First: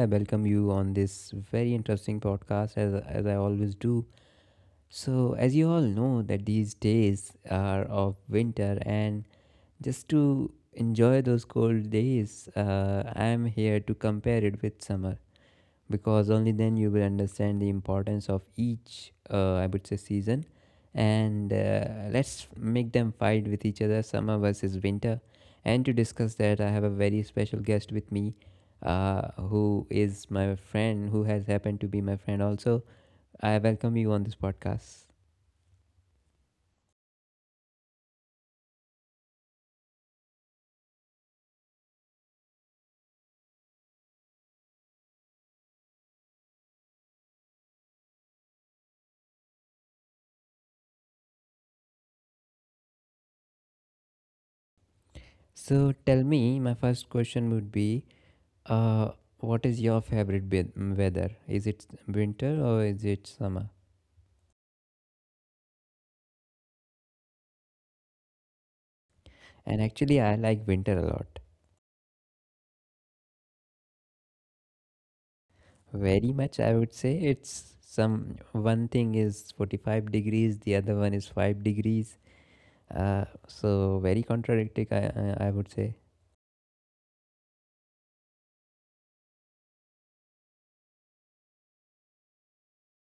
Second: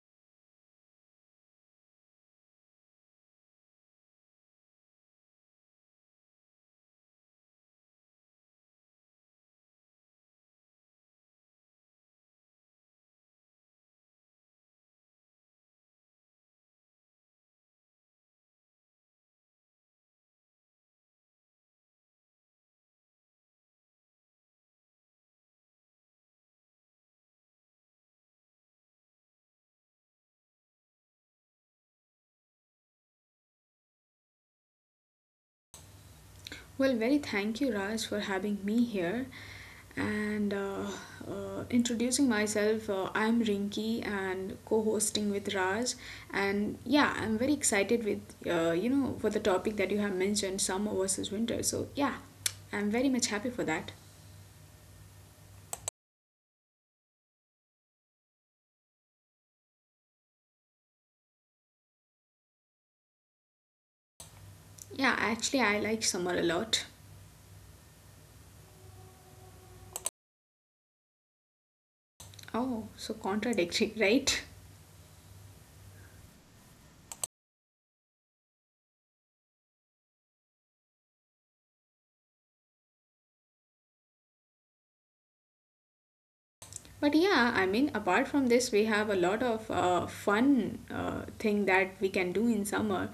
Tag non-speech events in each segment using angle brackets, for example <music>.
I welcome you on this very interesting podcast, as I always do. So, as you all know, that these days are of winter, and just to enjoy those cold days, I am here to compare it with summer because only then you will understand the importance of each I would say season. And let's make them fight with each other, summer versus winter. And to discuss that, I have a very special guest with me, uh, who is my friend, who has happened to be my friend also. I welcome you on this podcast. Well, very thank you, Raj, for having me here. And Introducing myself, I'm Rinki and co-hosting with Raj. And yeah, I'm very excited with for the topic that you have mentioned, summer versus winter. So yeah, I'm very much happy for that. So tell me, my first question would be, uh, what is your favorite weather? Is it winter or is it summer? Yeah, actually, I like summer a lot. And actually, I like winter a lot. Oh, so contradictory, <laughs> right? Very much, I would say. It's some one thing is 45 degrees, the other one is 5 degrees. So, very contradictory, I would say. But yeah, I mean, apart from this, we have a lot of fun thing that we can do in summer.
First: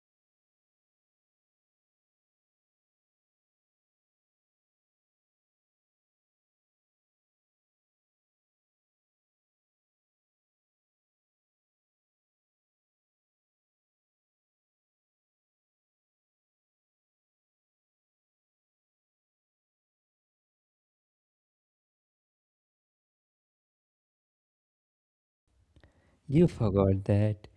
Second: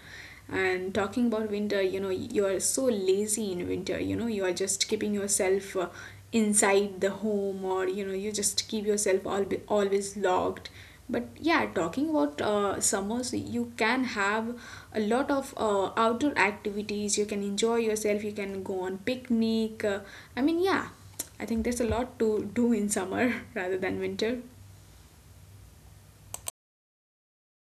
And talking about winter, you know, you are so lazy in winter. You know, you are just keeping yourself inside the home, or you know, you just keep yourself all always locked. But yeah, talking about summers, you can have a lot of outdoor activities. You can enjoy yourself. You can go on picnic. I mean, yeah. I think there's a lot to do in summer <laughs> rather than winter. You forgot that.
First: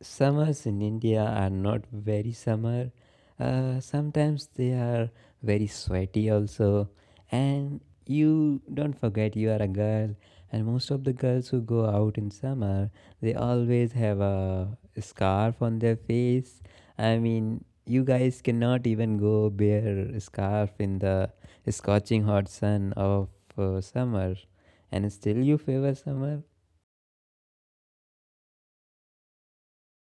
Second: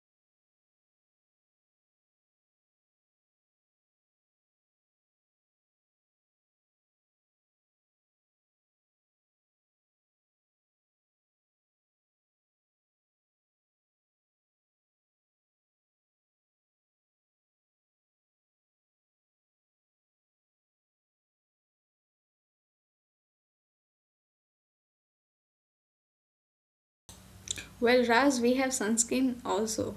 Summers in India are not very summer. Sometimes they are very sweaty also. And you don't forget, you are a girl. And most of the girls who go out in summer, they always have a scarf on their face. I mean, you guys cannot even go bare scarf in the scorching hot sun of summer. And still you favor summer? Well, Raz, we have sunscreen also.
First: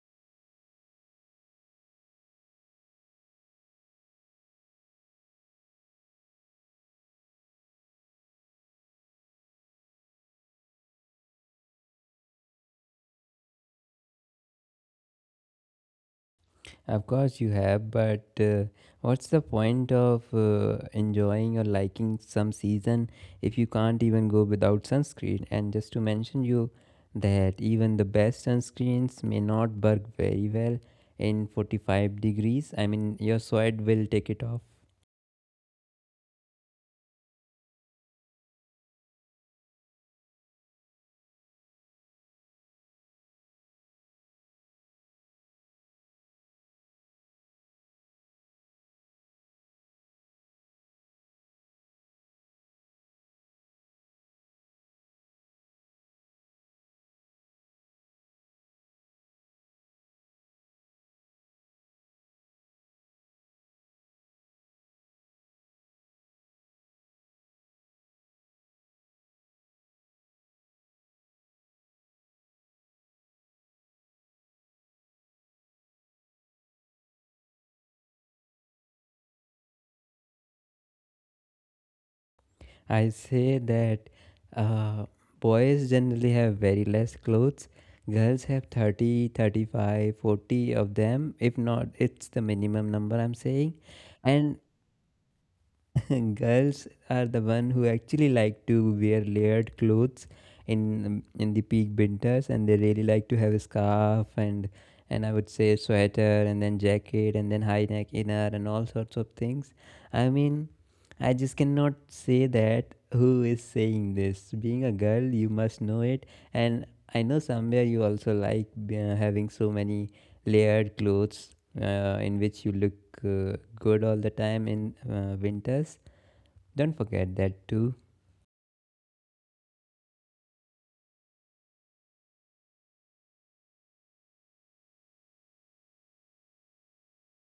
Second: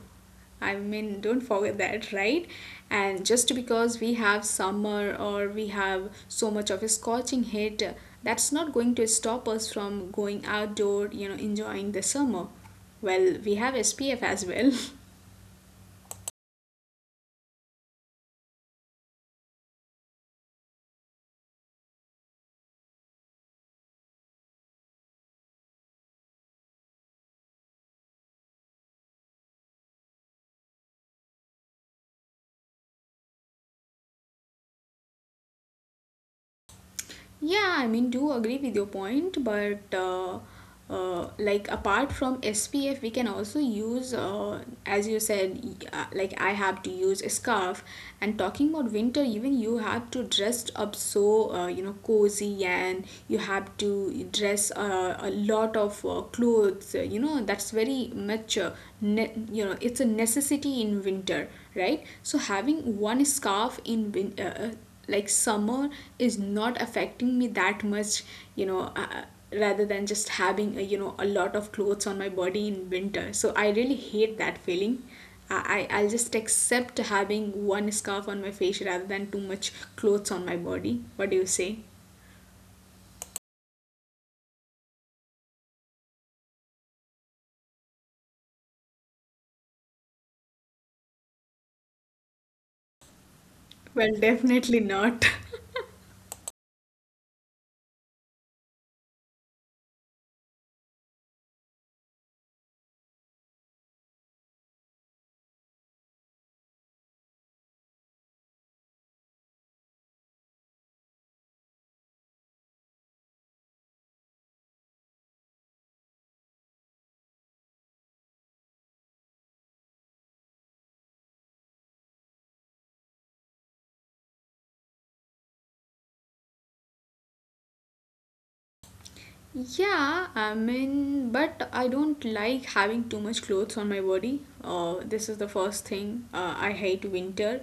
I mean, don't forget that, <laughs> right? And just because we have summer or we have so much of a scorching heat, that's not going to stop us from going outdoor, you know, enjoying the summer. Well, we have SPF as well. <laughs> Of course, you have, but what's the point of enjoying or liking some season if you can't even go without sunscreen? And just to mention you that even the best sunscreens may not work very well in 45 degrees. I mean, your sweat will take it off. Yeah, I mean, do agree with your point, but like apart from SPF, we can also use, as you said, like I have to use a scarf. And talking about winter, even you have to dress up so you know cozy, and you have to dress a lot of clothes. You know that's very much, you know, it's a necessity in winter, right? So having one scarf in like summer is not affecting me that much, you know, rather than just having a, you know, a lot of clothes on my body in winter. So I really hate that feeling. I, I'll just accept having one scarf on my face rather than too much clothes on my body. What do you say? I say that uh, boys generally have very less clothes. Girls have 30, 35, 40 of them. If not, it's the minimum number I'm saying. Well, And definitely not. <laughs> <laughs> girls are the one who actually like to wear layered clothes in the peak winters, and they really like to have a scarf, and I would say sweater and then jacket and then high neck inner and all sorts of things. I mean, I just cannot say that who is saying this. Being a girl, you must know it. And I know somewhere you also like having so many layered clothes in which you look good all the time in winters. Don't forget that too. Yeah, I mean, but I don't like having too much clothes on my body. This is the first thing. I hate winter.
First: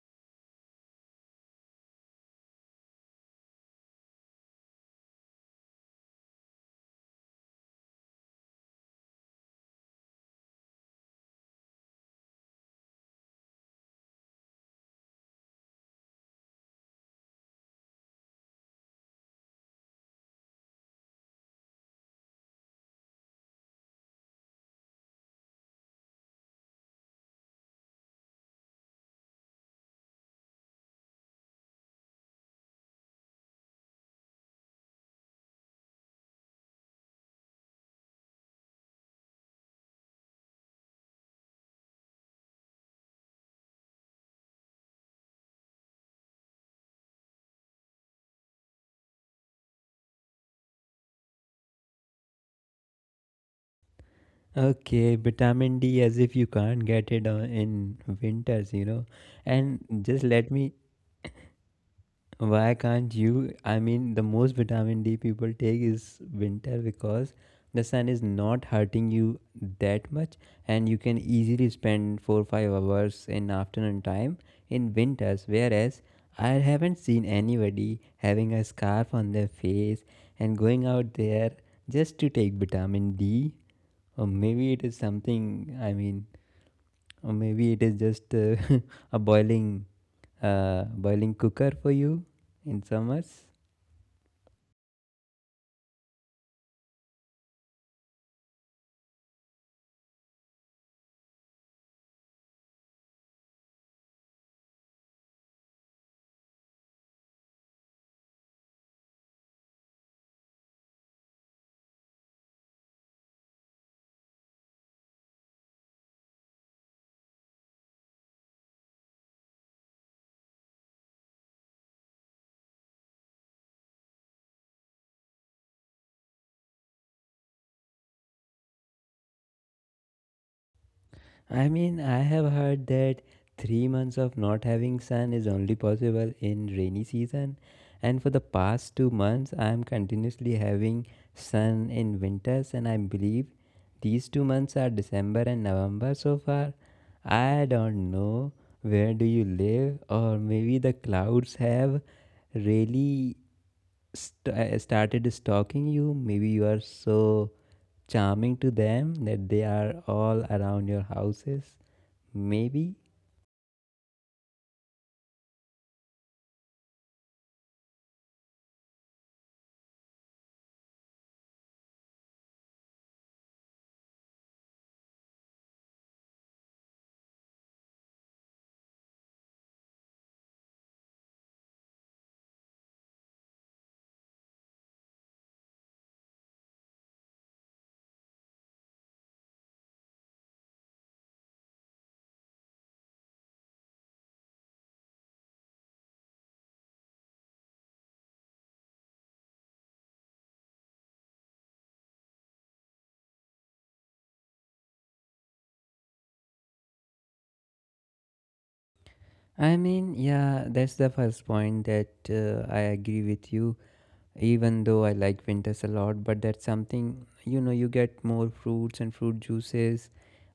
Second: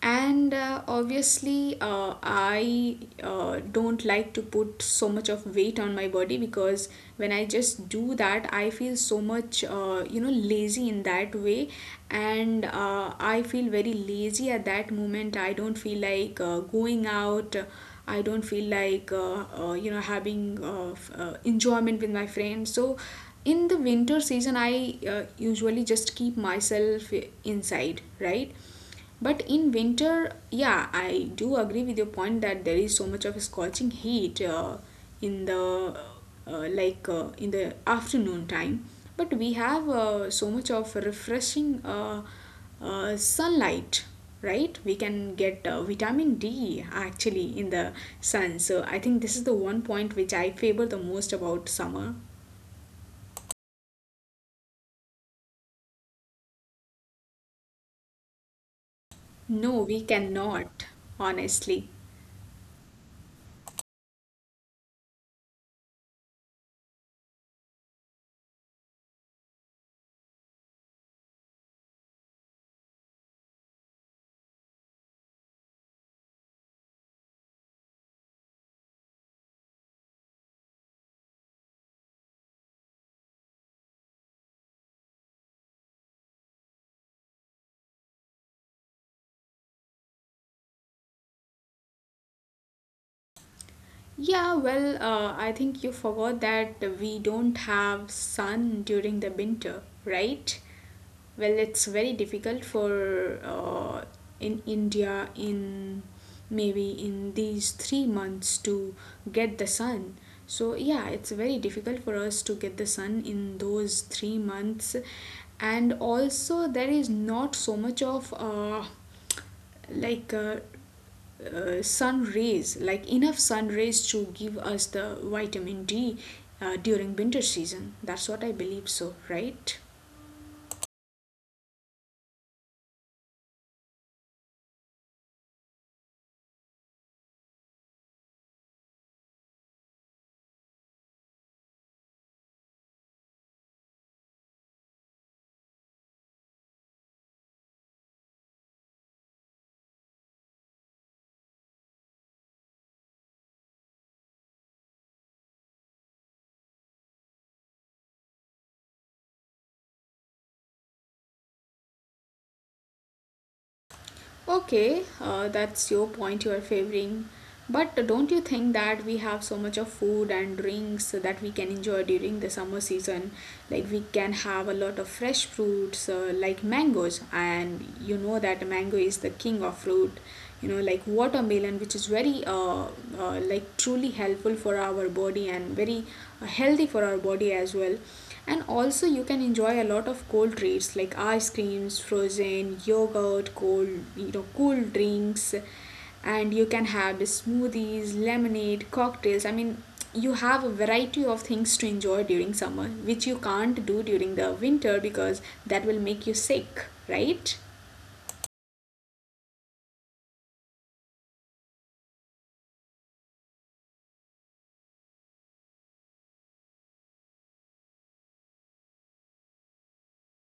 And obviously, I don't like to put so much of weight on my body, because when I just do that, I feel so much, you know, lazy in that way. And I feel very lazy at that moment. I don't feel like going out. I don't feel like you know having enjoyment with my friends. So in the winter season, I usually just keep myself inside, right? But in winter, yeah, I do agree with your point that there is so much of scorching heat in the like in the afternoon time. But we have so much of refreshing sunlight, right? We can get vitamin D actually in the sun. So I think this is the one point which I favor the most about summer. Okay, vitamin D, as if you can't get it on in winters, you know. No, we And just let me. cannot, honestly. Why can't you? I mean, the most vitamin D people take is winter because the sun is not hurting you that much, and you can easily spend 4 5 hours in afternoon time in winters. Whereas I haven't seen anybody having a scarf on their face and going out there just to take vitamin D, or maybe it is something. I mean, or maybe it is just <laughs> a boiling, boiling cooker for you in summers. Yeah, well, I think you forgot that we don't have sun during the winter, right? Well, it's very difficult for in India in maybe in these 3 months to get the sun. So yeah, it's very difficult for us to get the sun in those 3 months, and also there is not so much of like uh, sun rays, like enough sun rays to give us the vitamin D during winter season. That's what I believe, so right. I mean, I have heard that 3 months of not having sun is only possible in rainy season, and for the past 2 months, I am continuously having sun in winters, and I believe these 2 months are December and November so far. I don't know where do you live, or maybe the clouds have really started stalking you. Maybe you are so charming to them that they are all around your houses. Maybe. Okay, that's your point you're favoring. But don't you think that we have so much of food and drinks that we can enjoy during the summer season? Like we can have a lot of fresh fruits, like mangoes, and you know that mango is the king of fruit. You know, like watermelon, which is very like truly helpful for our body and very healthy for our body as well. And also you can enjoy a lot of cold treats, like ice creams, frozen yogurt, cold, you know, cool drinks. And you can have the smoothies, lemonade, cocktails. I mean, you have a variety of things to enjoy during summer which you can't do during the winter, because that will make you sick, right? I mean, yeah, that's the first point that I agree with you. Even though I like winters a lot, but that's something, you know, you get more fruits and fruit juices,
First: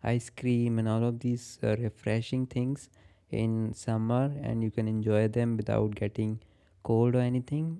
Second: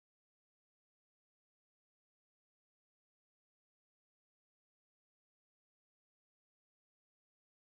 ice cream, and all of these refreshing things in summer, and you can enjoy them without getting cold or anything.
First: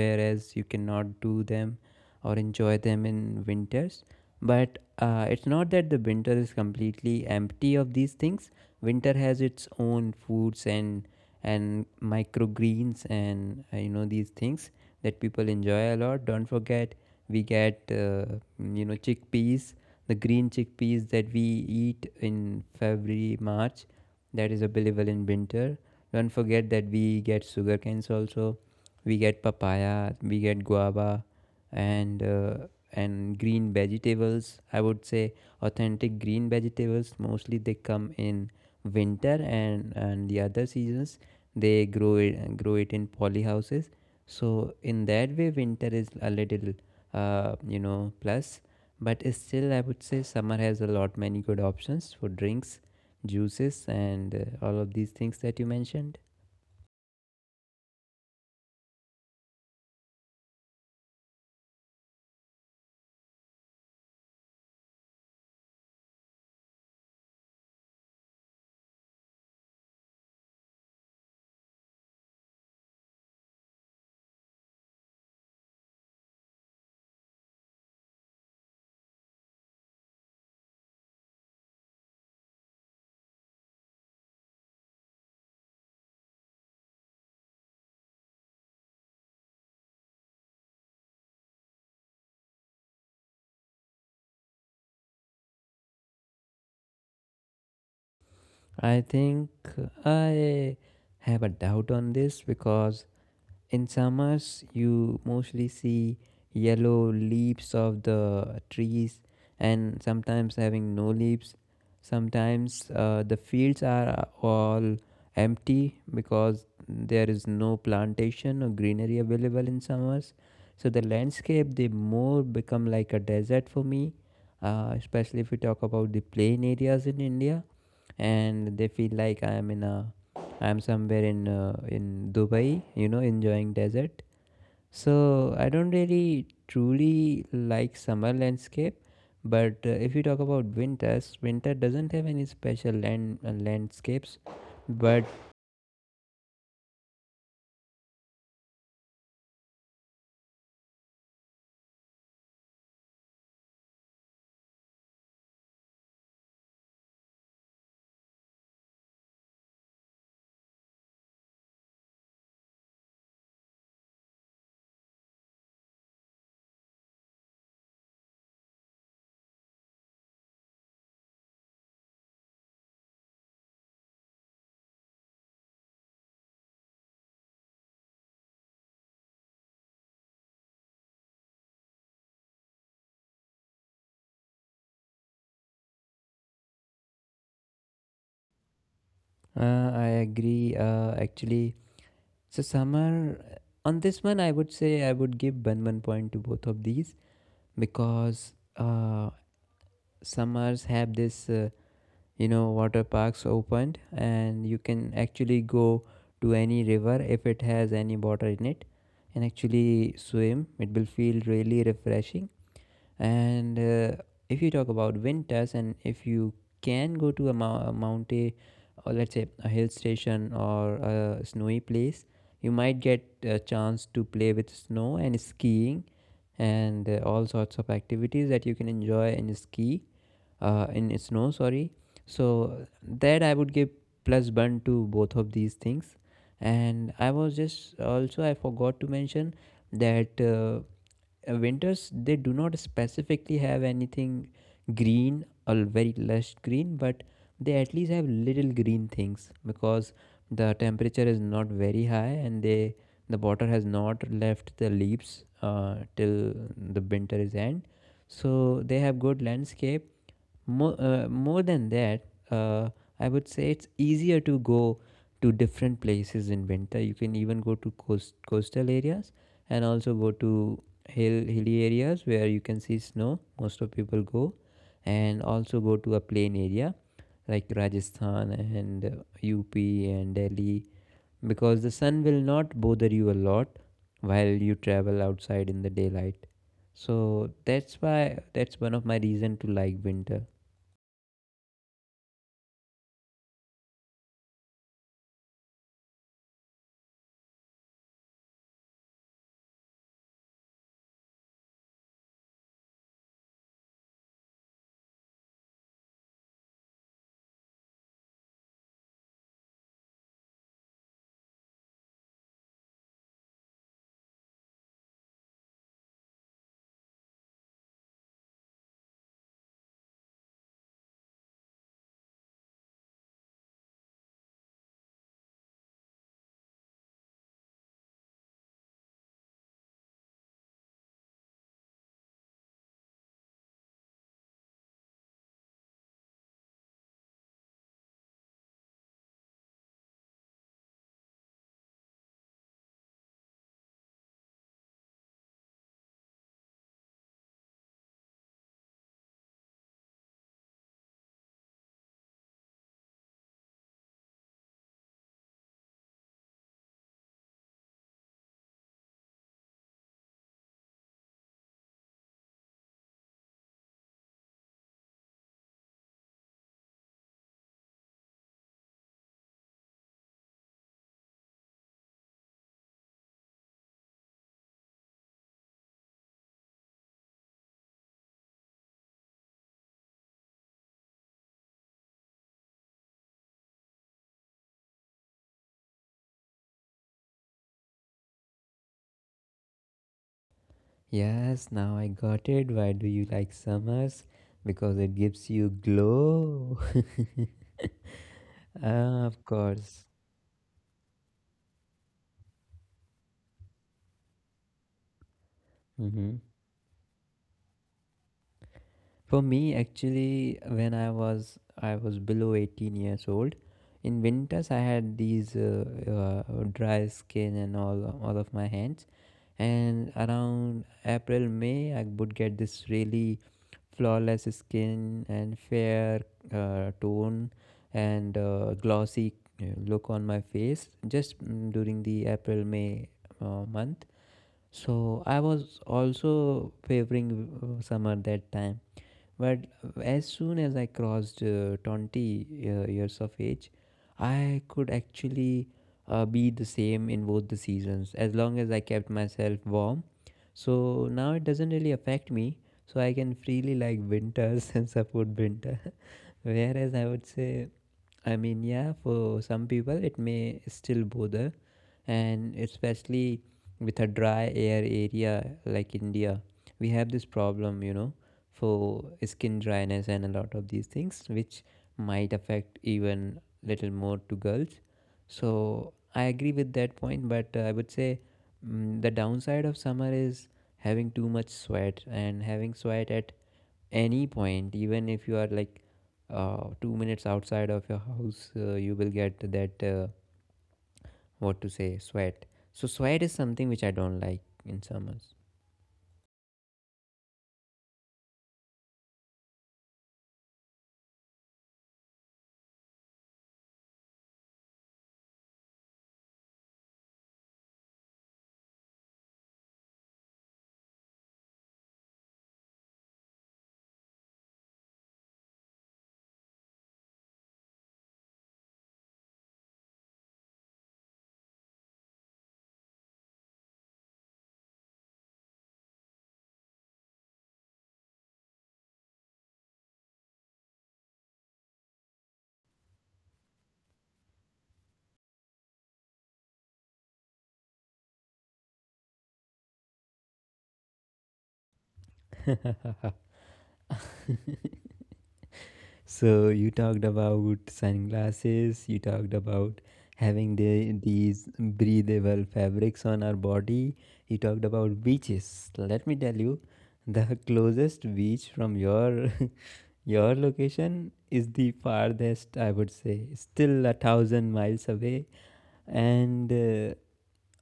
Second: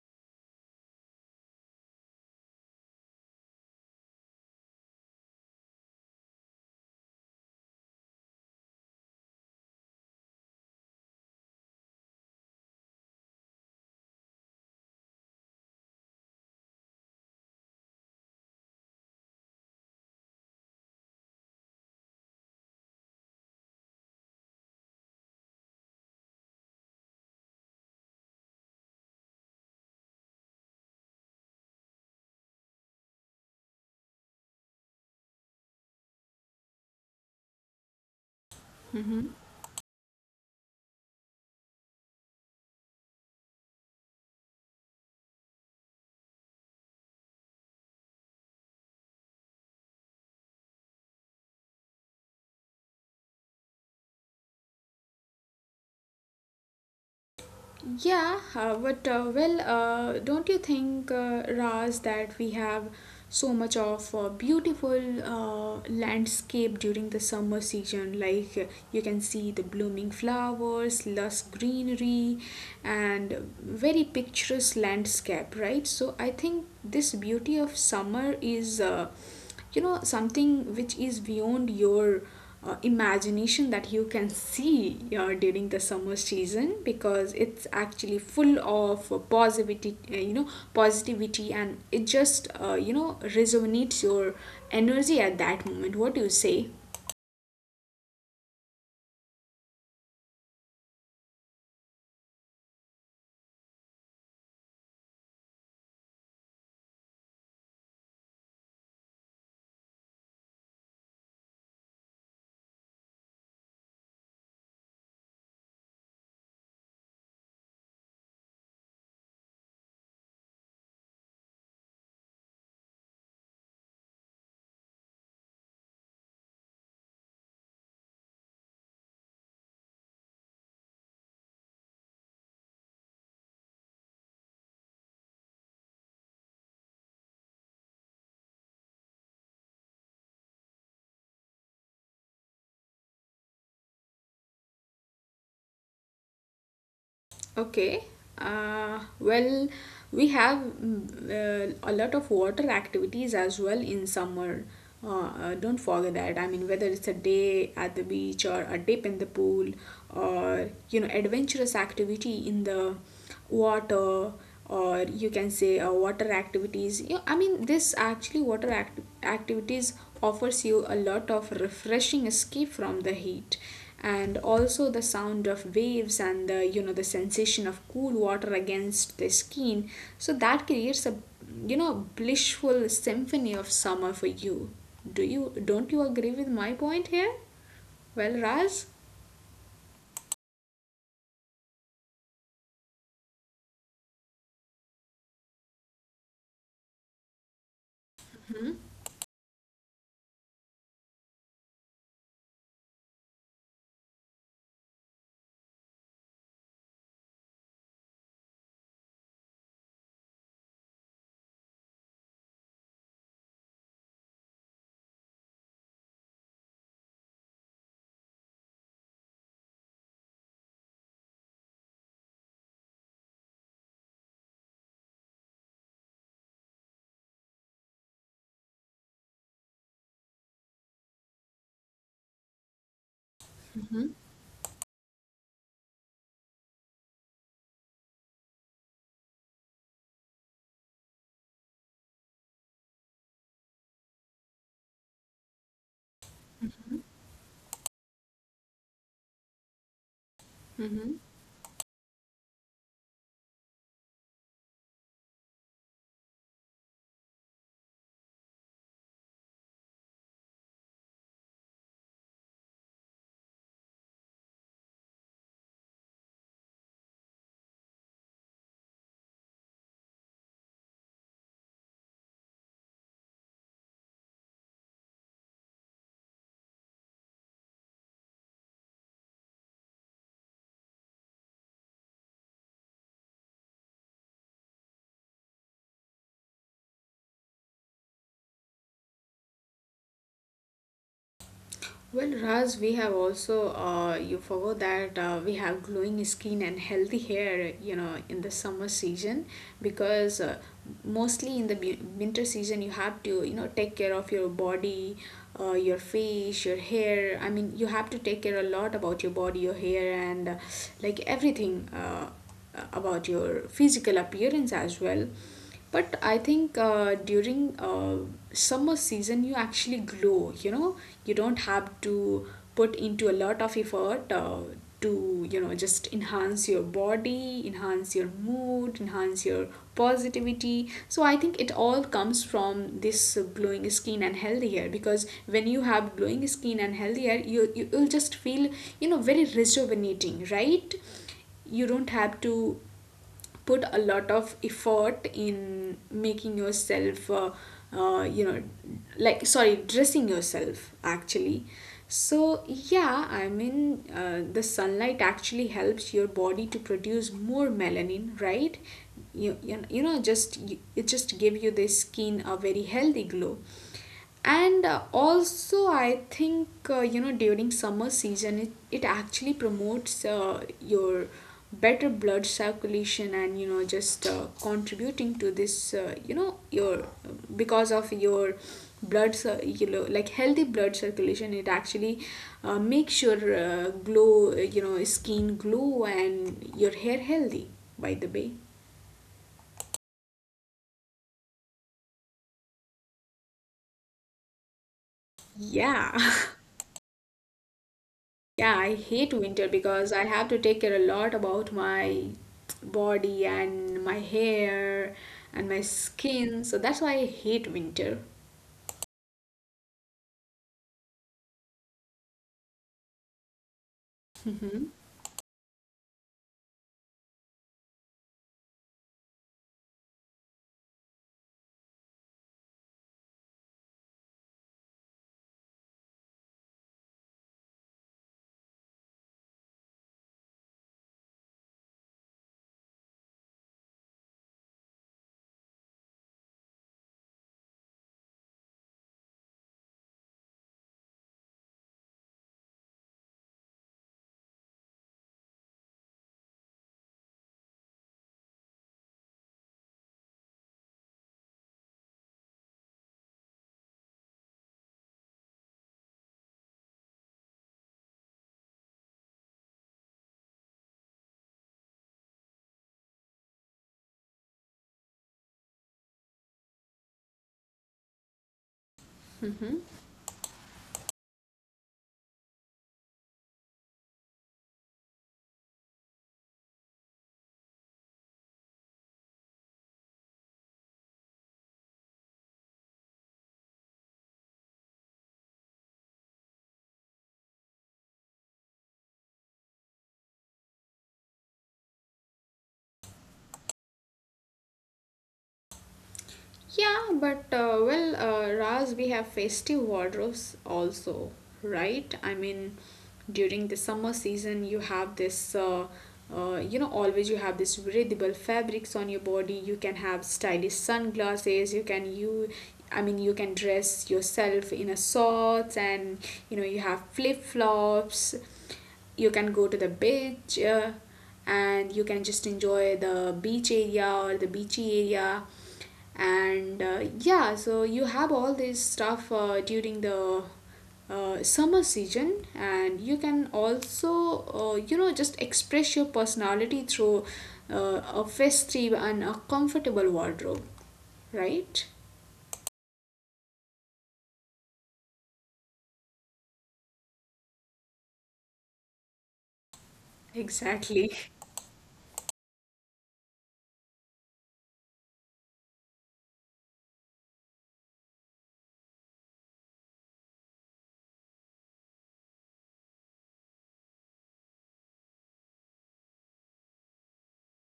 Whereas you cannot do them or enjoy them in winters. But it's not that the winter is completely empty of these things. Winter has its own foods and microgreens and you know, these things that people enjoy a lot. Don't forget, we get you know, chickpeas, the green chickpeas that we eat in February, March. That is available in winter. Don't forget that we get sugar canes also. We get papaya, we get guava, and uh, and green vegetables. I would say authentic green vegetables. Mostly they come in winter, and the other seasons they grow it in poly houses. So in that way, winter is a little, you know, plus. But still, I would say summer has a lot many good options for drinks, juices, and all of these things that you mentioned. Yeah, but well, don't you think, Raz, that we have so much of beautiful landscape during the summer season? Like you can see the blooming flowers, lush greenery, and very picturesque landscape, right? So I think this beauty of summer is, uh, you know, something which is beyond your imagination, that you can see during the summer season, because it's actually full of positivity, you know, positivity. And it just, you know, resonates your energy at that moment. What do you say? I think I have a doubt on this because in summers, you mostly see yellow leaves of the trees, and sometimes having no leaves. Sometimes the fields are all empty because there is no plantation or greenery available in summers. So the landscape, they more become like a desert for me, especially if we talk about the plain areas in India, and they feel like I am in a, I'm somewhere in Dubai, you know, enjoying desert. So I don't really truly like summer landscape, but if you talk about winters, winter doesn't have any special landscapes, but Okay. Well, we have a lot of water activities as well in summer. Don't forget that. I mean, whether it's a day at the beach or a dip in the pool or, you know, adventurous activity in the water, or you can say water activities. You I mean this actually water act- Activities offers you a lot of refreshing escape from the heat, and also the sound of waves and, the you know, the sensation of cool water against the skin. So that creates a, you know, blissful symphony of summer for you. Do you, don't you agree with my point here, well Raz? I agree. So summer, on this one, I would say I would give one point to both of these because summers have this. You know, water parks opened and you can actually go to any river if it has any water in it and actually swim, it will feel really refreshing. And if you talk about winters, and if you can go to a, a mountain, or let's say a hill station or a snowy place, you might get a chance to play with snow and skiing, and all sorts of activities that you can enjoy in ski, in snow. Sorry. So that I would give Mm-hmm. plus one to both of these things. And I was just also I forgot to mention that winters, they do not specifically have anything green or very lush green, but they at least have little green things because the Mm-hmm. temperature is not very high, and they, the water has not left the leaves till the winter is end. So they have good landscape, more than that. uh, I would say it's easier to go to different places in winter. You can even go to coastal areas and also go to hilly areas where you can see snow. Most of people go, and also go to a plain area like Rajasthan and UP and Delhi because the sun will not bother you a lot while you travel outside in the daylight. So that's why, that's one of my reason to like winter. Well, Raz, we have also, you forgot that we have glowing skin and healthy hair, you know, in the summer season. Because mostly in the winter season you have to, you know, take care of your body, your face, your hair. I mean, you have to take care a lot about your body, your hair, and like everything about your physical appearance as well. But I think during summer season, you actually glow. You know, you don't have to put into a lot of effort to, you know, just enhance your body, enhance your mood, enhance your positivity. So I think it all comes from this glowing skin and healthy hair, because when you have glowing skin and healthy hair, you will just feel, you know, very rejuvenating, right? You don't have to put a lot of effort in making yourself you know, like, sorry, dressing yourself actually. So yeah, I mean, the sunlight actually helps your body to produce more melanin, right? You know, just, it just give you the skin a very healthy glow. And also I think you know, during summer season it actually promotes your better blood circulation, and you know, just contributing to this, you know, your, because of your you know, like healthy blood circulation, it actually makes your glow, you know, skin glow and your hair healthy, by the way. Yes, now I got it, why do you like summers? Because it gives you Yeah. <laughs> glow. Yeah, I <laughs> hate Ah, winter of because I course. have to take care a lot about my body and my hair and my Mm-hmm. skin. So that's why I hate winter. For me, actually, when I was below 18 years old, in winters I Hmm. had these dry skin and all of my hands. And around April, May, I would get this really flawless skin and fair tone and glossy look on my face just during the April May month. So I was also favoring summer that time, but as soon as I crossed 20 years of age, I could actually be the same in both the seasons as long as I kept myself warm. So now it doesn't really affect me. So I can freely like winters <laughs> and support winter. <laughs> Whereas I would say, I mean, yeah, for some people it may still bother, and especially with a dry air area like India, we have this problem, you know, for skin Hmm. dryness and a lot of these things, which might affect even little more to girls. So I agree with that point, but I would say, the downside of summer is having too much sweat and having sweat at any point, even if you are like 2 minutes outside of your house, you will get that. What to say, sweat. So sweat is something which I don't like in summers. Yeah, but well, Raz, we have festive wardrobes also, right? I mean, during the summer season, you have this, you know, always you have this breathable fabrics on your body. You can have stylish sunglasses. I mean, you can dress yourself in a shorts, and you know, you have flip flops. You can go to the beach, and you can just enjoy the beach area or the beachy area. And yeah, so you have all this stuff during the summer season. And you can also you know, just express your personality through a festive and a comfortable wardrobe, right? <laughs> So you talked about sunglasses, you talked about having Exactly. these breathable fabrics on our body, you talked about beaches. Let me tell you, the closest beach from your <laughs> your location is the farthest, I would say, still 1,000 miles away. And uh,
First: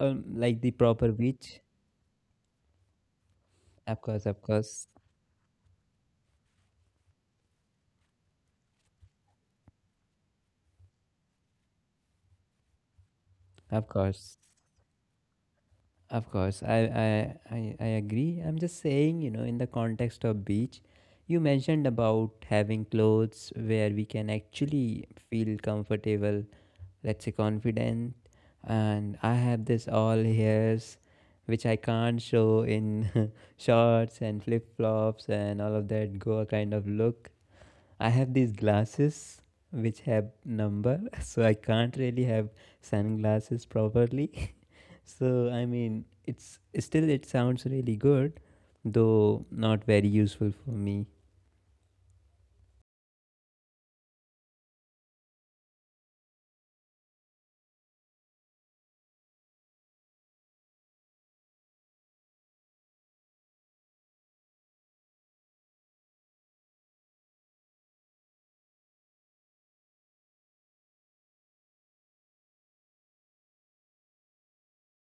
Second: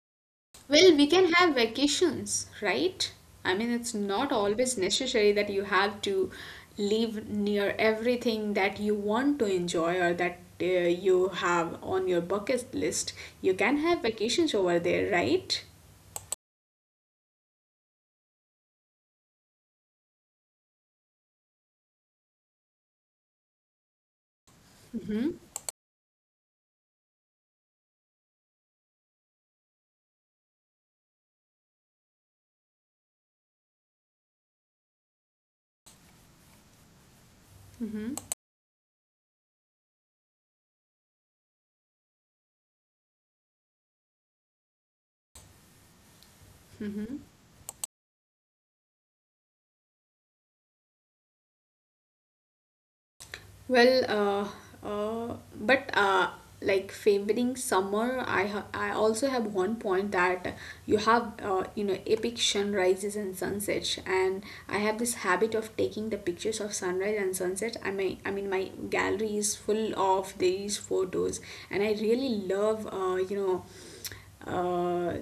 um, like the Well, we proper can have beach. vacations, right? I mean, it's Of course, not of always course. necessary that you have to live near everything that you want to enjoy or that you have on your bucket list. You can Of have course, vacations over there, right? of course, I agree. I'm just saying, you know, in the context of beach, you mentioned about having clothes where we can actually Mm-hmm. feel comfortable, let's say confident, and I have this all hairs which I can't show in <laughs> shorts and flip-flops and all of that Goa kind of look. I Mm-hmm. have these glasses which have number, <laughs> so I can't really have sunglasses properly. So I mean, it's still Mm-hmm. it sounds really good, though not very useful for me. Well, but Like favoring summer, I also have one point that you have you know epic sunrises and sunsets, and I have this habit of taking the pictures of sunrise and sunset. I mean my gallery is full of these photos, and I really love uh,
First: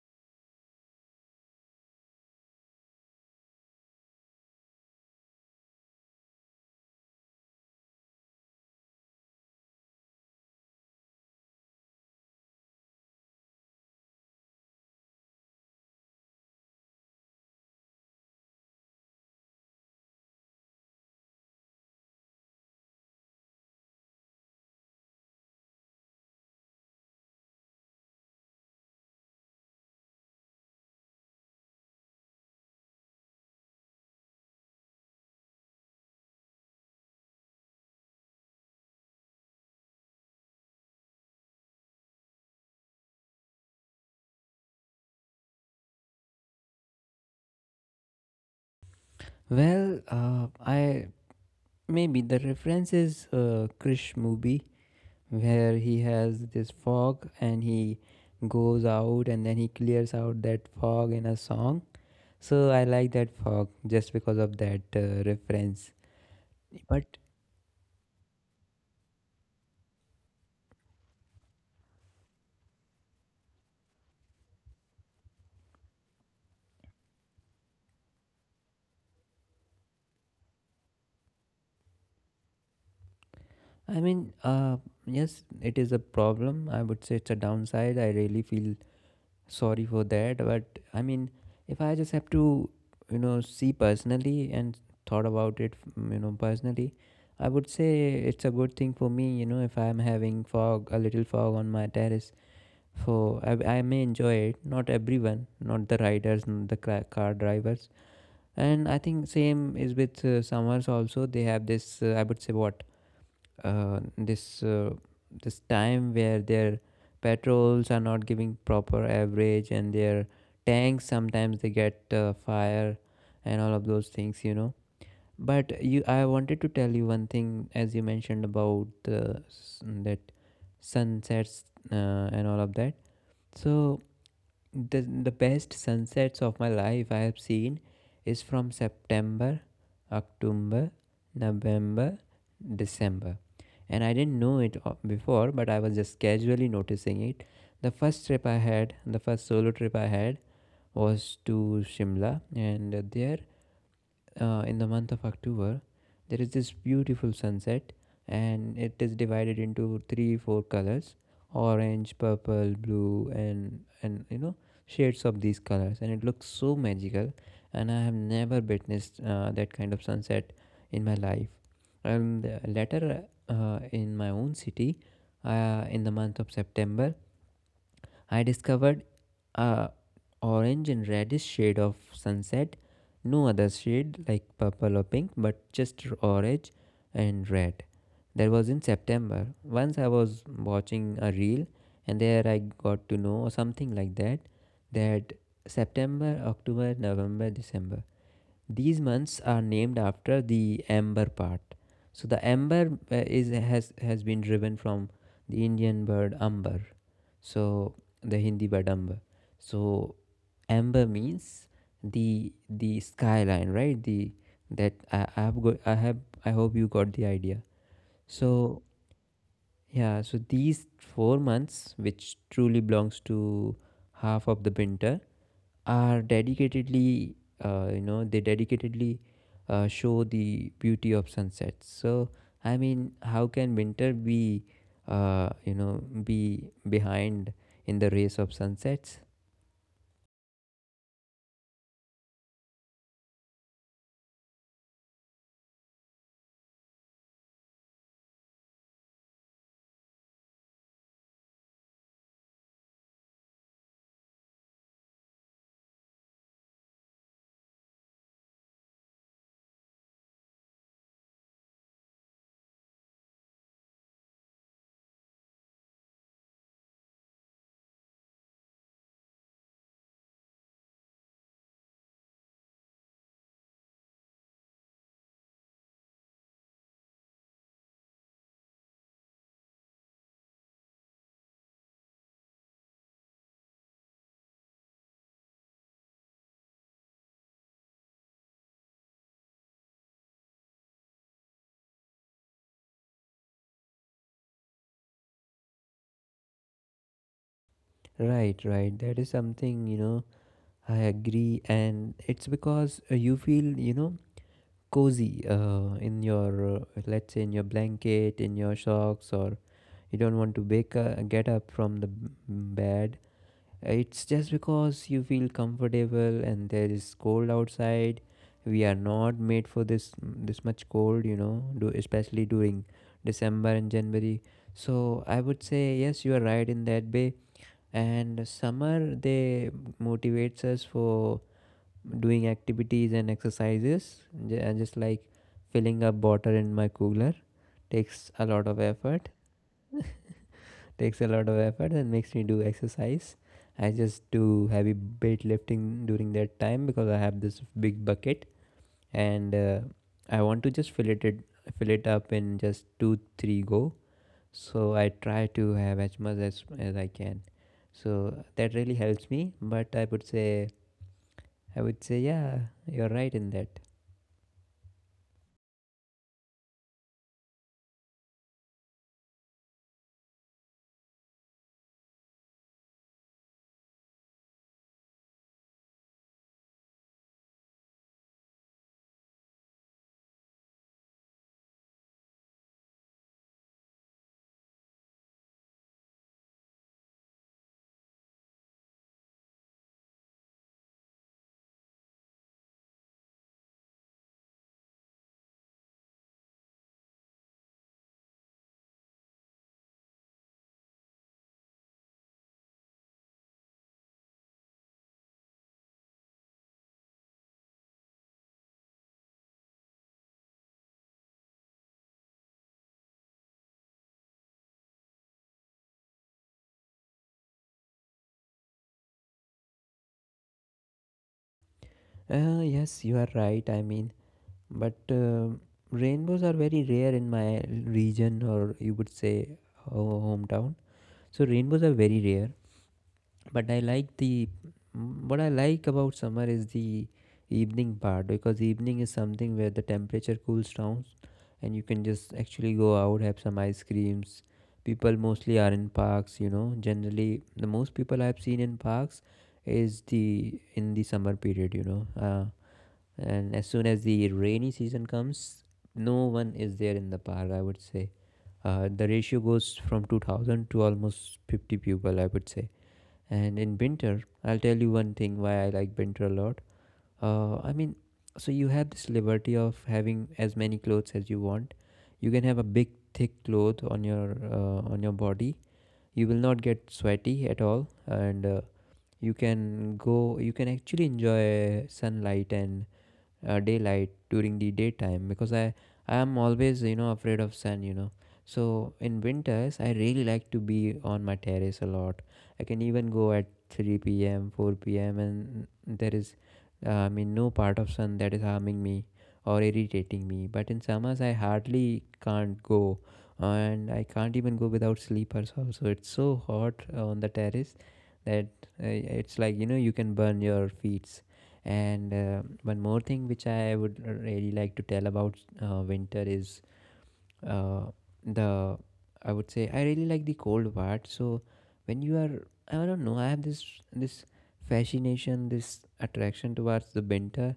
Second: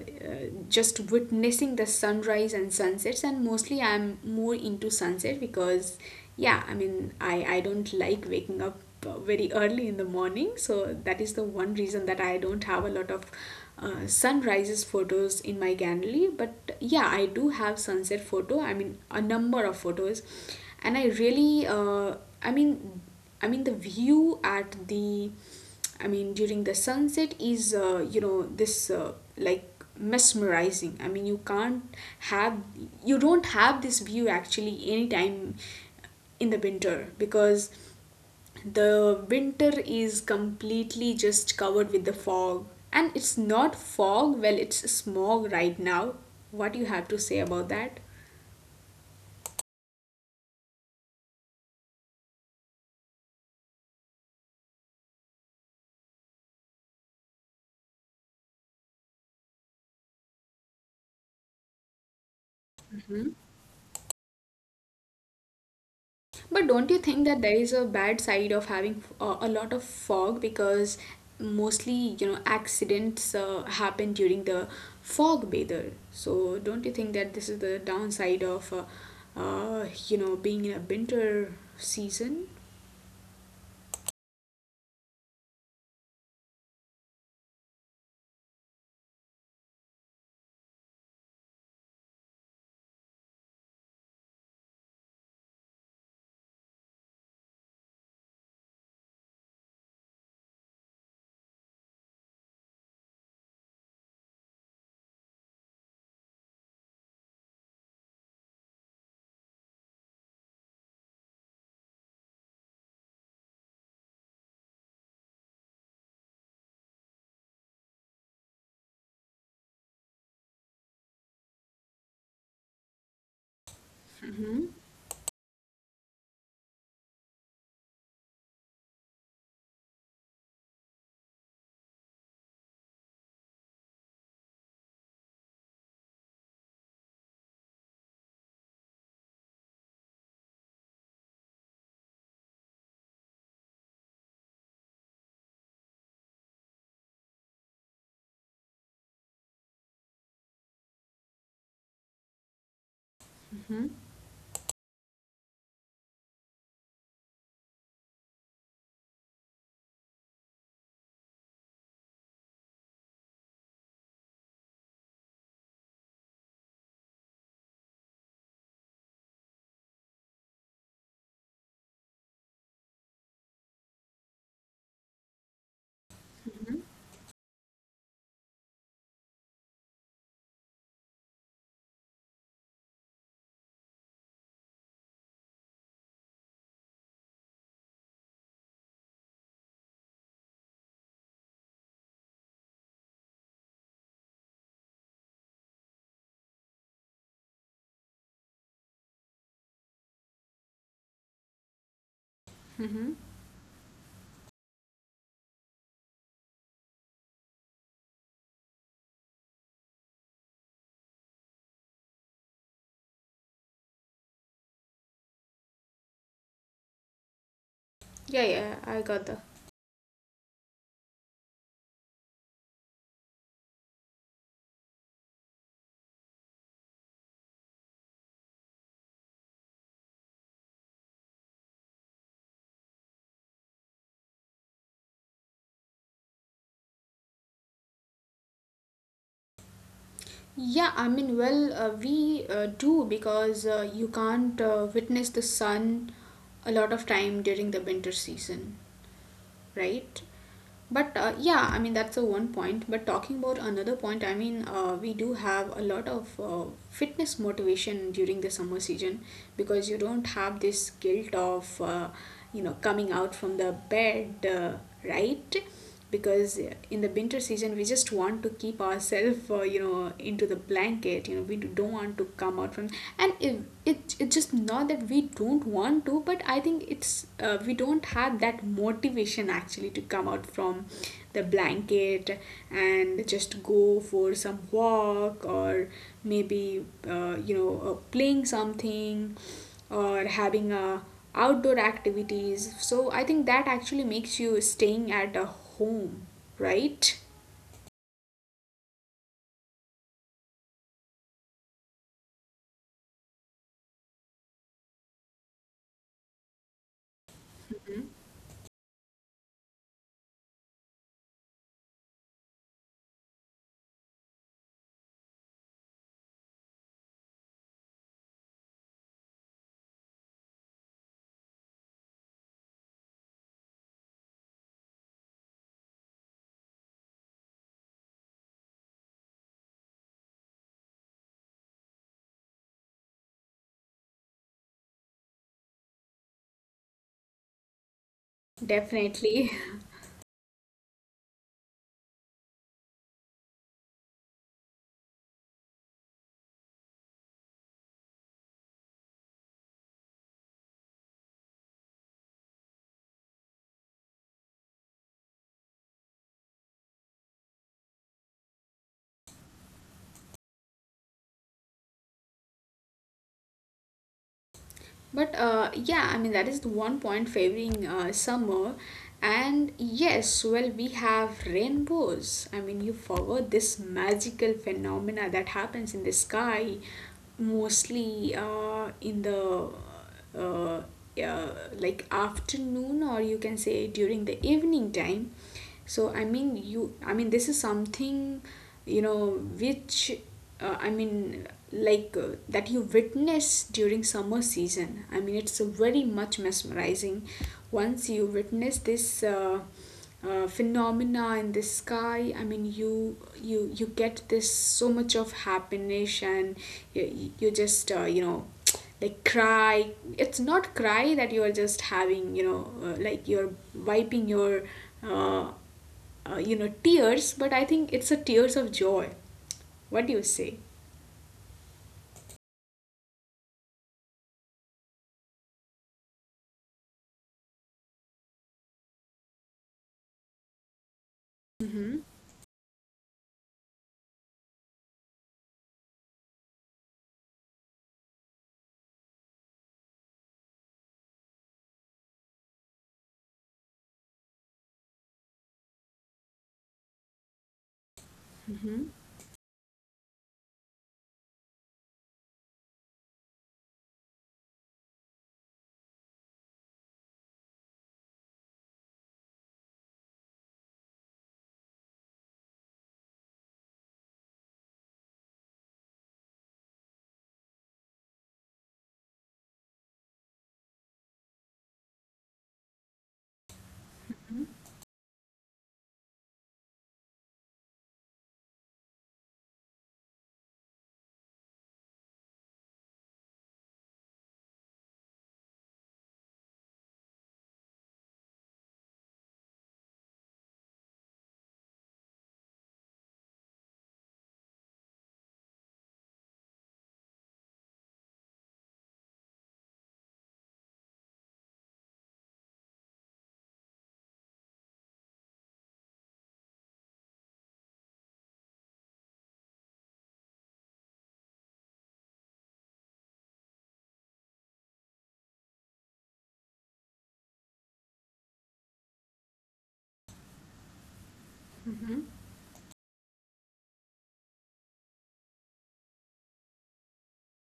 just witnessing the sunrise and sunsets, and mostly I'm more into sunset because yeah, I don't like waking up very early in the morning, so that is the one reason that I don't have a lot of sunrises photos in my gallery. But yeah, I do have sunset photo, a number of photos. And I really i mean the view at the, during the sunset is, you know, this like, mesmerizing. I mean, you can't have, you don't have this view actually anytime in the winter because the winter is completely just covered with the fog. And it's not fog, well, it's smog right now. What do you have to say about that? Well, I maybe the reference is Krish movie where he has this fog and he goes out and then he clears out that fog in a song. So I like that fog just because of that reference. But But don't you think that there is a bad side of having a lot of fog, because mostly, you know, accidents happen during the fog bather? So don't you think that this is the downside of, you know, being in a winter season? I mean, yes, it is a problem. I would say it's a downside. I really feel sorry for that, but I mean, if I just have to, see personally and thought about it, personally, I would say it's a good thing for me. If I'm having fog, a little fog on my terrace, I may enjoy it, not everyone, not the riders, not the car drivers. And I think same is with summers also. They have this, I would say, what, uh, this uh, this time where their patrols are not giving proper average and their tanks sometimes they get fire and all of those things you Hmm. know But you I wanted to tell you one thing. As you mentioned about the s that sunsets uh, and all of that, so the best sunsets of my life I have seen is from September, October, November, December. And I didn't know it before, but I was just casually noticing it. The first trip I had, the first solo trip I had was to Shimla, and there, Hmm. In the month of October, there is this beautiful sunset, and it is divided into three, four colors: orange, purple, blue, and shades of these colors, and it looks so magical. And I have never witnessed that kind of sunset in my life. And later, in my own city, in the month of Hmm. September, I discovered a orange and reddish shade of sunset, no other shade like purple or pink, but just orange and red. That was in September. Once I was watching a reel, and there I got to know, or something like that, that September, October, November, December, these months are named after the amber part. So the amber, Hmm. Is has been driven from the Indian bird amber, so the Hindi word amber. So amber means the skyline, right? The that I have got I hope you got the idea. Yeah, yeah, So I got that. yeah, so these 4 months, which truly belongs to half of the winter, are dedicatedly, you know they dedicatedly show the beauty of sunsets. So I mean, how can winter be be behind in the race of sunsets? Yeah, I mean, well, we do, because you can't witness the sun a lot of time during the winter season. Right? But yeah, I mean, that's a one point. But talking about another point, I mean, we do have a lot of fitness motivation during the summer season, because you don't have this guilt of you know, coming out from the bed, right? Because in the winter season, we just want to keep ourselves you know, into the blanket. You know, we don't want to come out from. And it's just not that we don't want to, but I think it's we don't have that motivation actually to come out from the blanket and just go for some walk, or maybe playing something, or having a outdoor activities. So I think that actually makes you staying at a home, right? Right, right, that is something. I agree, and it's because, you feel, cozy in your, let's say, in your blanket, in your socks, or you don't want to wake get up from the bed. It's just because you feel comfortable and there is cold outside. We are not made for this much cold, especially during December and January. So I would say yes, you are right in that way. And summer, they motivates us for doing activities and exercises, and just like filling up water in my cooler takes a lot of effort Definitely. <laughs> takes a lot of effort and makes me do exercise. I just do heavy weightlifting during that time because I have this big bucket, and I want to just fill it up in just two three go. So I try to have as much as I can. So that really helps me. But I would say yeah, you're right in that. But yeah, I mean, that is the one point favoring summer. And yes, well, we have rainbows. I mean, you forgot this magical phenomena that happens in the sky, mostly in the uh, uh, like, afternoon, or you can say during the evening time. So, I mean, I mean, this is something, you know, which, I mean, like that you witness during summer season. I mean, it's very much mesmerizing. Once you witness this phenomena in the sky, I mean, you get this so much of happiness, and you just, like, cry. It's not cry that you are just having, you know, like, you're wiping your uh, you know, tears, but I think it's a tears of joy. What do you say? Yes, you are right. I mean, but rainbows are very rare in my region, or you would say, hometown. So rainbows are Mm-hmm. very rare, but I like the, what I like about summer is the evening part, because evening is something where the temperature cools down and you can just actually go out, have some ice creams. People mostly are in parks. Generally, the most people I've seen in parks is the in the summer period. And as soon as the rainy season comes, no one is there in the park, I would say. The ratio goes from 2000 to almost 50 people, I would say. And in winter, I'll tell you one thing why I like winter a lot. uh, i mean so you have this liberty of having as many clothes as you want. You can have a big thick cloth on your, on your body. You will not get sweaty at all, and you can actually enjoy sunlight and daylight during the daytime, because I am always, afraid of sun. So in winters I really like to be on my terrace a lot. I can even go at 3 p.m., 4 p.m., and there is, no part of sun that is harming me or irritating me. But in summers I hardly can't go, and I can't even go without sleepers also. It's so hot on the terrace that, uh, it's like, you can burn your feet. And one more thing which I would really like to tell about winter is, uh, the I would say I really like the cold part. So when you are, I don't know, I have this fascination, this attraction towards the winter,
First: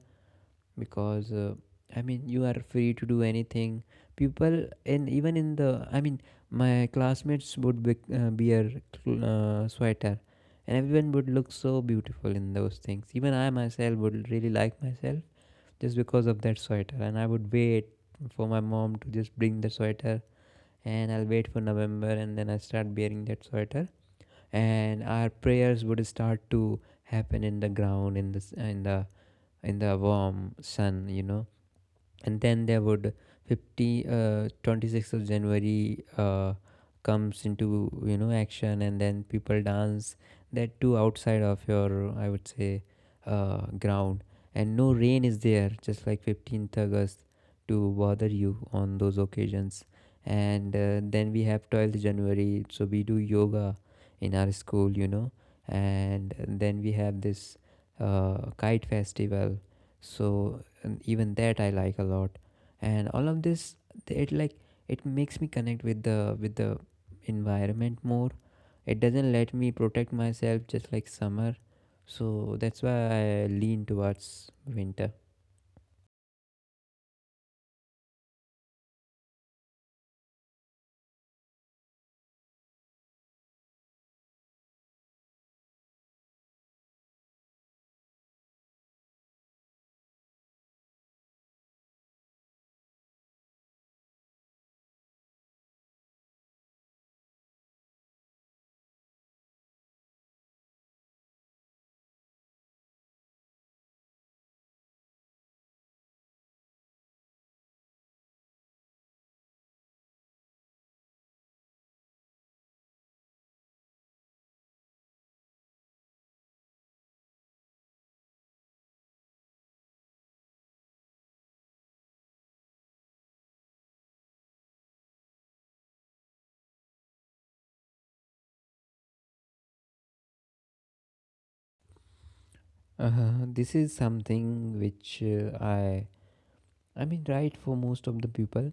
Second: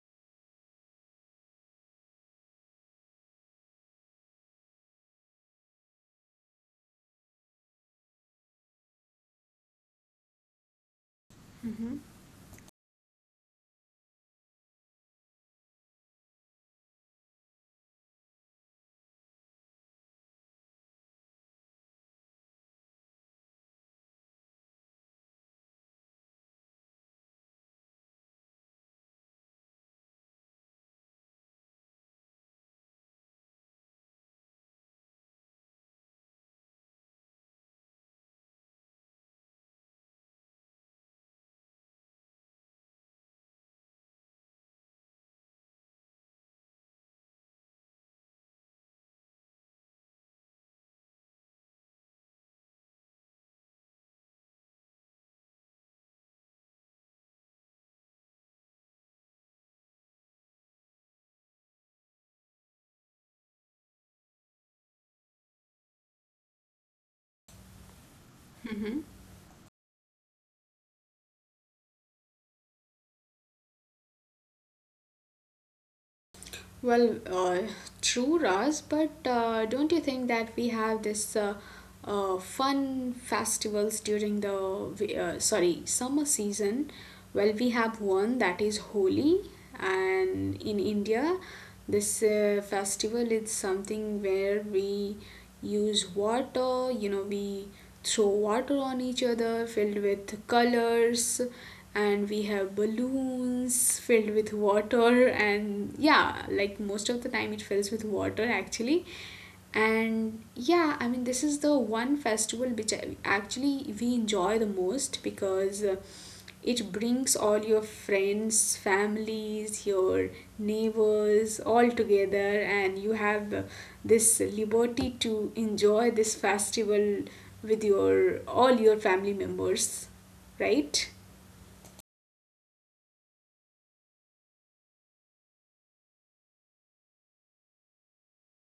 because you are free to do anything, people. And even in the I mean my classmates would be, wear, sweater, and everyone would look so beautiful in those things. Even I myself would really like myself just because of that sweater, and I would wait for my mom to just bring the sweater. And I'll wait for November and then I start wearing that sweater, and our prayers would start to happen in the ground, in the s- in the warm sun. And then there would 50 26th of January, comes into, action, and then people dance, that too outside of your, I would say, ground, and no rain is there, just like 15th August, to bother you on those occasions. And then we have 12th January, so we do yoga in our school. And then we have this kite festival, so, and even that I like a lot. And all of this, it like it makes me connect with the environment more. It doesn't let me protect myself just like summer, so that's why I lean towards winter. Well, true, Raz, but don't you think that we have this fun festivals during the sorry, summer season? Well, we have one that is Holi, and in India, this festival is something where we use water. You know, we throw water on each other filled with colors, and we have balloons filled with water. And yeah, like, most of the time it fills with water actually. And yeah, I mean, this is the one festival which I, actually we enjoy the most, because it brings all your friends, families, your neighbors all together, and you have the- this liberty to enjoy this festival with your all your family members, right? This is something which, I mean right for most of the people,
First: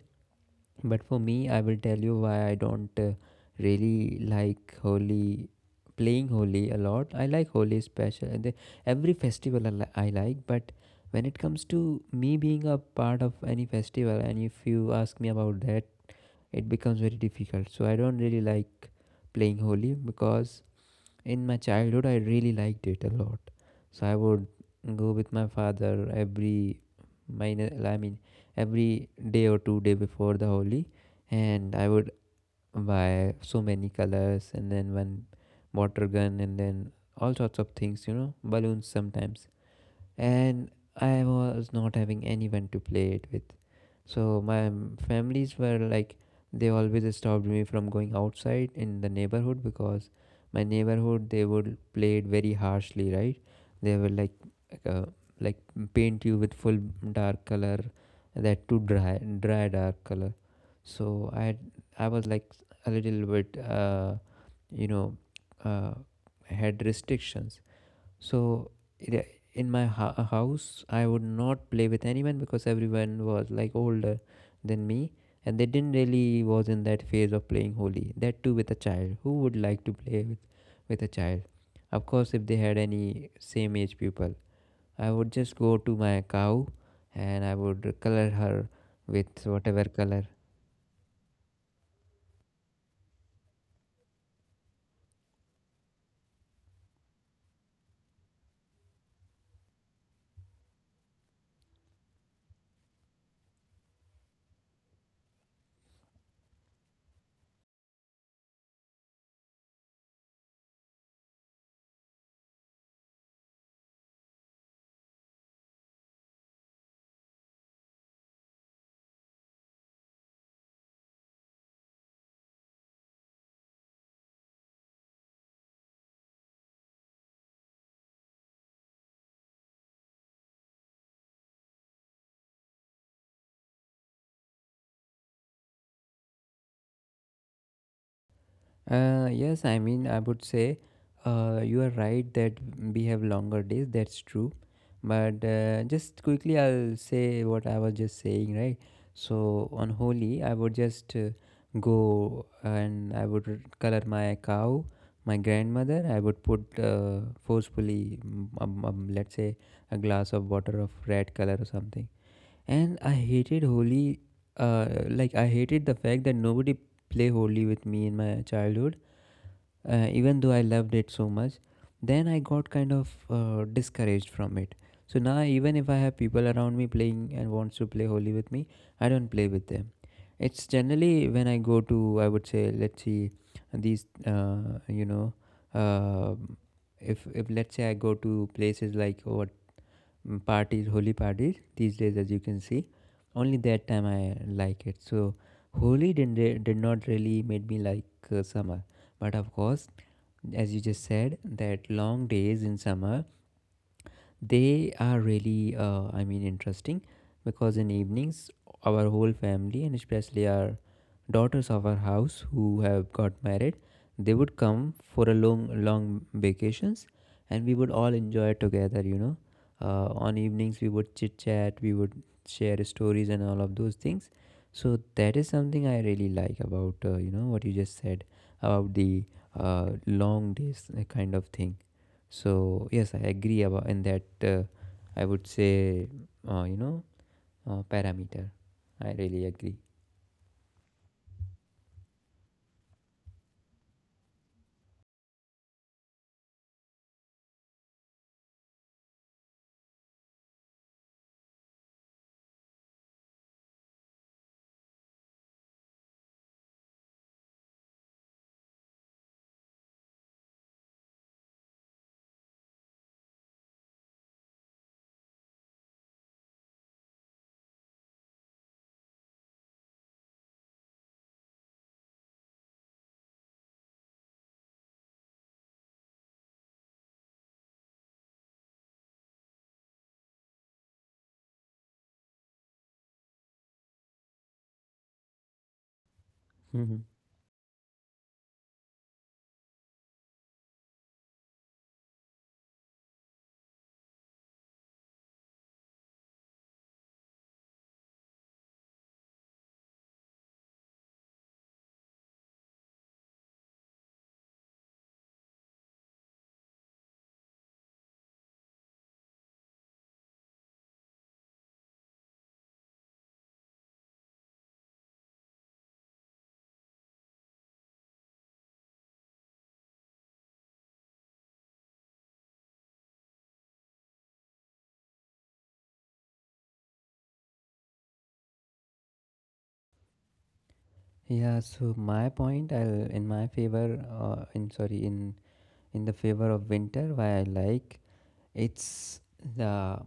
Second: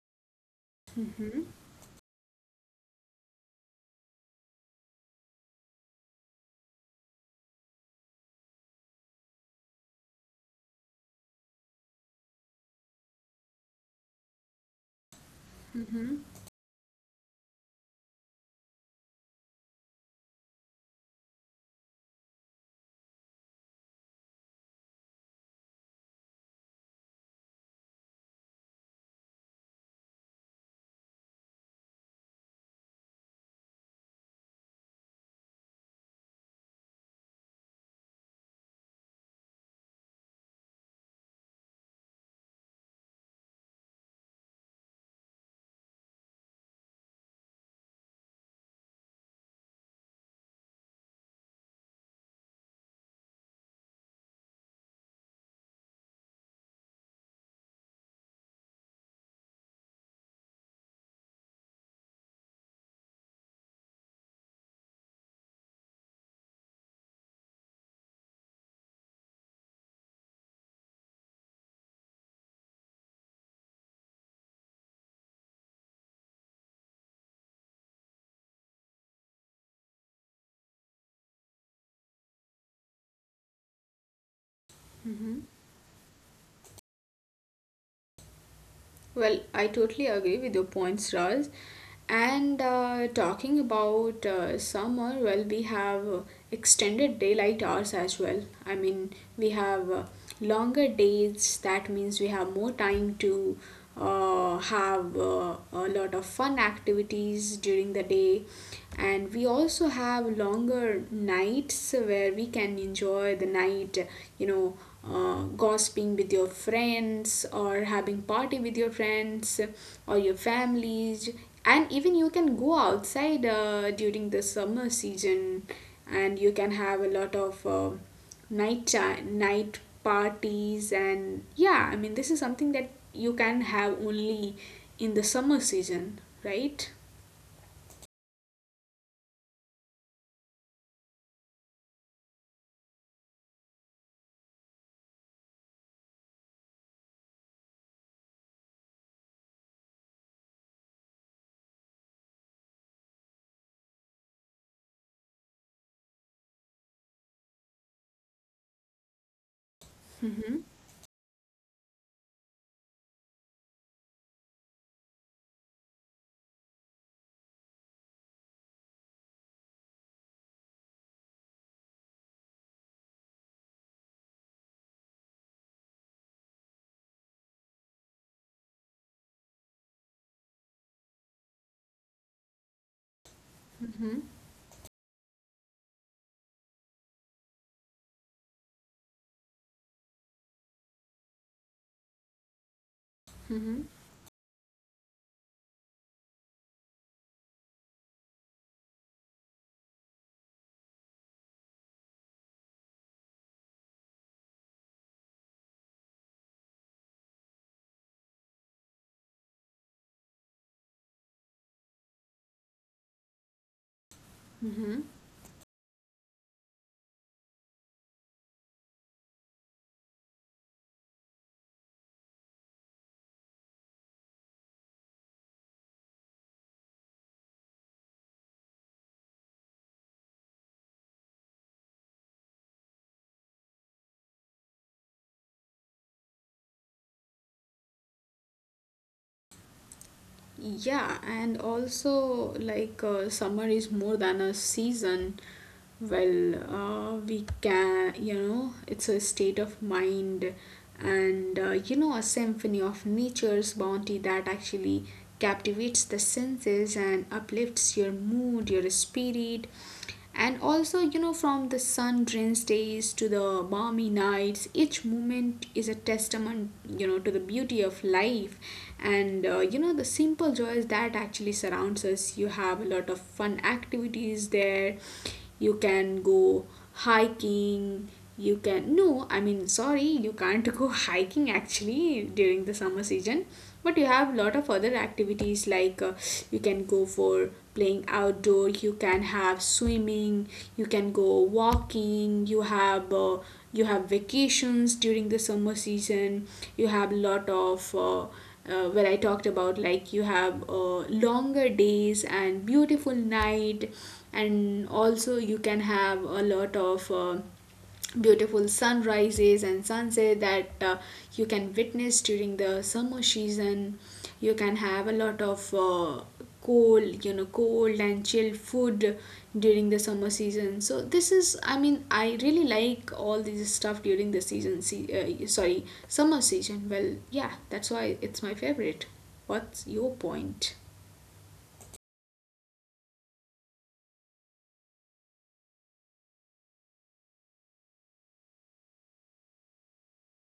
but for Mm-hmm. me, I will tell you why I don't really like Holi, playing Holi a lot. I like Holi special, and every festival I like. But when it comes to me being a part of any festival, and if you ask me about that, Mm-hmm. it becomes very difficult. So I don't really like playing Holi, because in my childhood I really liked it a lot. So I would go with my father I mean, every day or 2 day before the Holi, and I would buy so many colors, and then one water gun, and then all sorts of things, balloons sometimes. And I was not having anyone to play it with. So my families were like, they always stopped me from going outside in the neighborhood, because my neighborhood, they would play it very harshly, right? They will like, uh, like paint you with full dark color, that too, dry dark color. So I was like a little bit, you know uh, had restrictions. So it- in my house, I would not play with anyone, because everyone was like older than me, and they didn't really was in that phase of playing holy. That too with a child. Who would like to play with a child? Of course, if they had any same age people, I would just go to my cow, and I would color her Well, with I whatever totally color. agree with your points, Raj. And talking about summer, well, we have extended daylight hours as well. I mean, we have longer days, that means we have more time to have a lot of fun activities during the day. And we also have longer nights where we can enjoy the night, you know, gossiping with your friends, or having party with your friends or your families. And even you can go outside during the summer season, and you can have a lot of night parties. And yeah, I mean, this is something that you can have only in the summer season, right? Yes, I mean, I would say, you are right that we have longer days. That's true. But just quickly, I'll say what I was just saying, right? So on Holi, I would just, go, and I would color my cow, my grandmother. I would put, forcefully, let's say, a Mm-hmm. glass of water of red color or something. And I hated Holi. Like, I hated the fact that nobody play Holi with me in my childhood, even though I loved it so much, then I got kind of discouraged from it. So now, even if I have people around me playing and wants to play Holi with me, I don't play with them. It's generally when I go to, I would say, let's see, these, Mm-hmm. uh, you know, uh, if let's say I go to places like parties, holy parties these days, as you can see. Only Mm-hmm. that time I like it. So holy did not really made me like summer, but of course, as you just said, that long days in summer, they are really, I mean, interesting, because in evenings, our whole family, and especially our daughters of our house who have got married, they would Mm-hmm. come for a long, long vacations, and we would all enjoy together. You know, on evenings we would chit chat, we would share stories and all of those things. So that is something I really like about, what you just said about the long days kind of thing. So yes, I agree about in that. I would say, uh, you know, parameter. I really agree. Yeah, and also, like, summer is more than a season. Well, we can, you know, it's a state of mind, and, you know, a symphony of nature's bounty that actually captivates the senses and uplifts your mood, your spirit. And also, you know, from the sun drenched days to the balmy nights, each moment is a testament, you know, to the beauty of life, and you know, the simple joys that actually surrounds us. You have a lot of fun activities there. You can go hiking. You can, no, I mean, sorry, you can't go <laughs> hiking actually during the summer season. But you have lot of other activities like, you can go Mhm. for playing outdoor, you can have swimming, you can go walking. You have you have vacations during the summer season. You have lot of where I talked about, like, you have longer days and beautiful night. And also you can have a lot of beautiful sunrises and sunset that you can witness during the summer season. You can have a lot of cold, you know, cold and chilled food during the summer season. So this is, I mean, I really like all this stuff during the sorry, summer season. Well, yeah, that's why it's my favorite. What's your point? Yeah. So my point, I'll, in my favor, in sorry, in the favor of winter, why I like, it's the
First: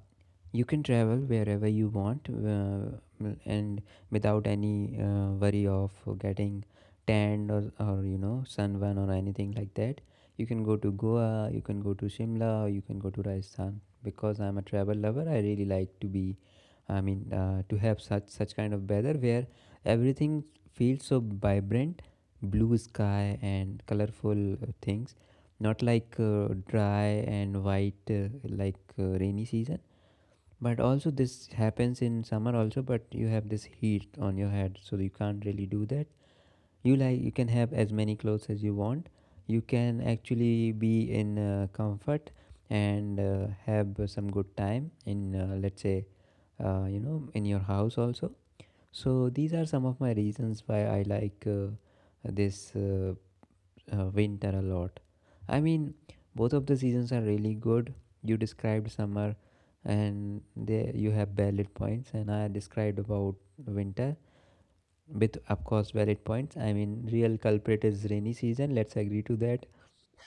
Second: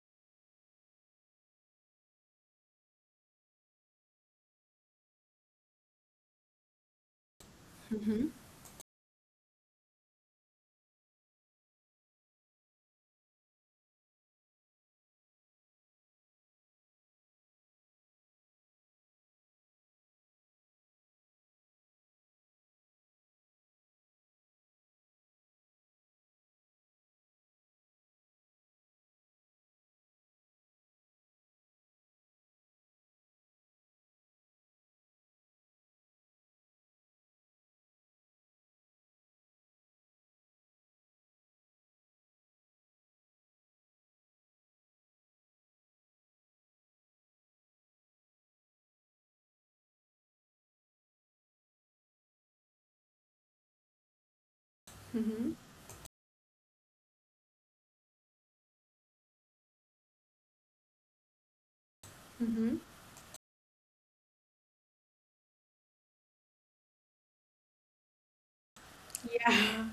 you can travel wherever you want, and without any worry of getting tanned, or, or you Mm-hmm. know sunburn or anything like that. You can go to Goa, you can go to Shimla, or you can go to Rajasthan, because I'm a travel lover. I really like to be, I mean, to have such kind of weather where everything feels so vibrant, blue sky and colorful things, not like dry and white, like rainy season. But also this happens in summer also, but you have this heat on your head, so you can't really do that. You can have as many clothes as you want. You can actually be in comfort, and have some good time in, let's say, in your house also. So these are some of my reasons why I like this winter a lot. I Mm-hmm. mean, both of the seasons are really good. You described summer, and there you have valid points, and I described Mm-hmm. about winter with, of course, valid points. I mean, real culprit is rainy season. Let's agree to that. Yeah.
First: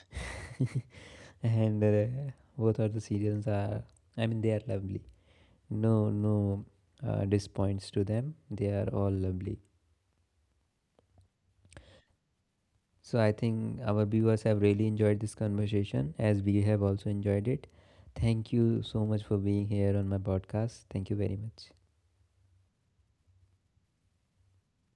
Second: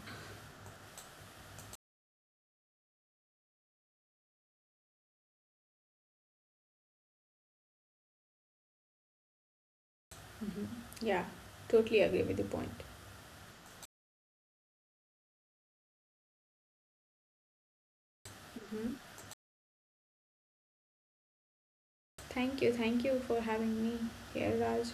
And both of the seasons are, I mean, they are lovely. No, no, disappoints to them. They are all lovely. Mhm. Yeah, totally agree with the point. So I think our viewers have really enjoyed this conversation as we have also enjoyed it. Thank you Mhm. so much for being here on my podcast. Thank you very much. Thank you for having me here, Raj.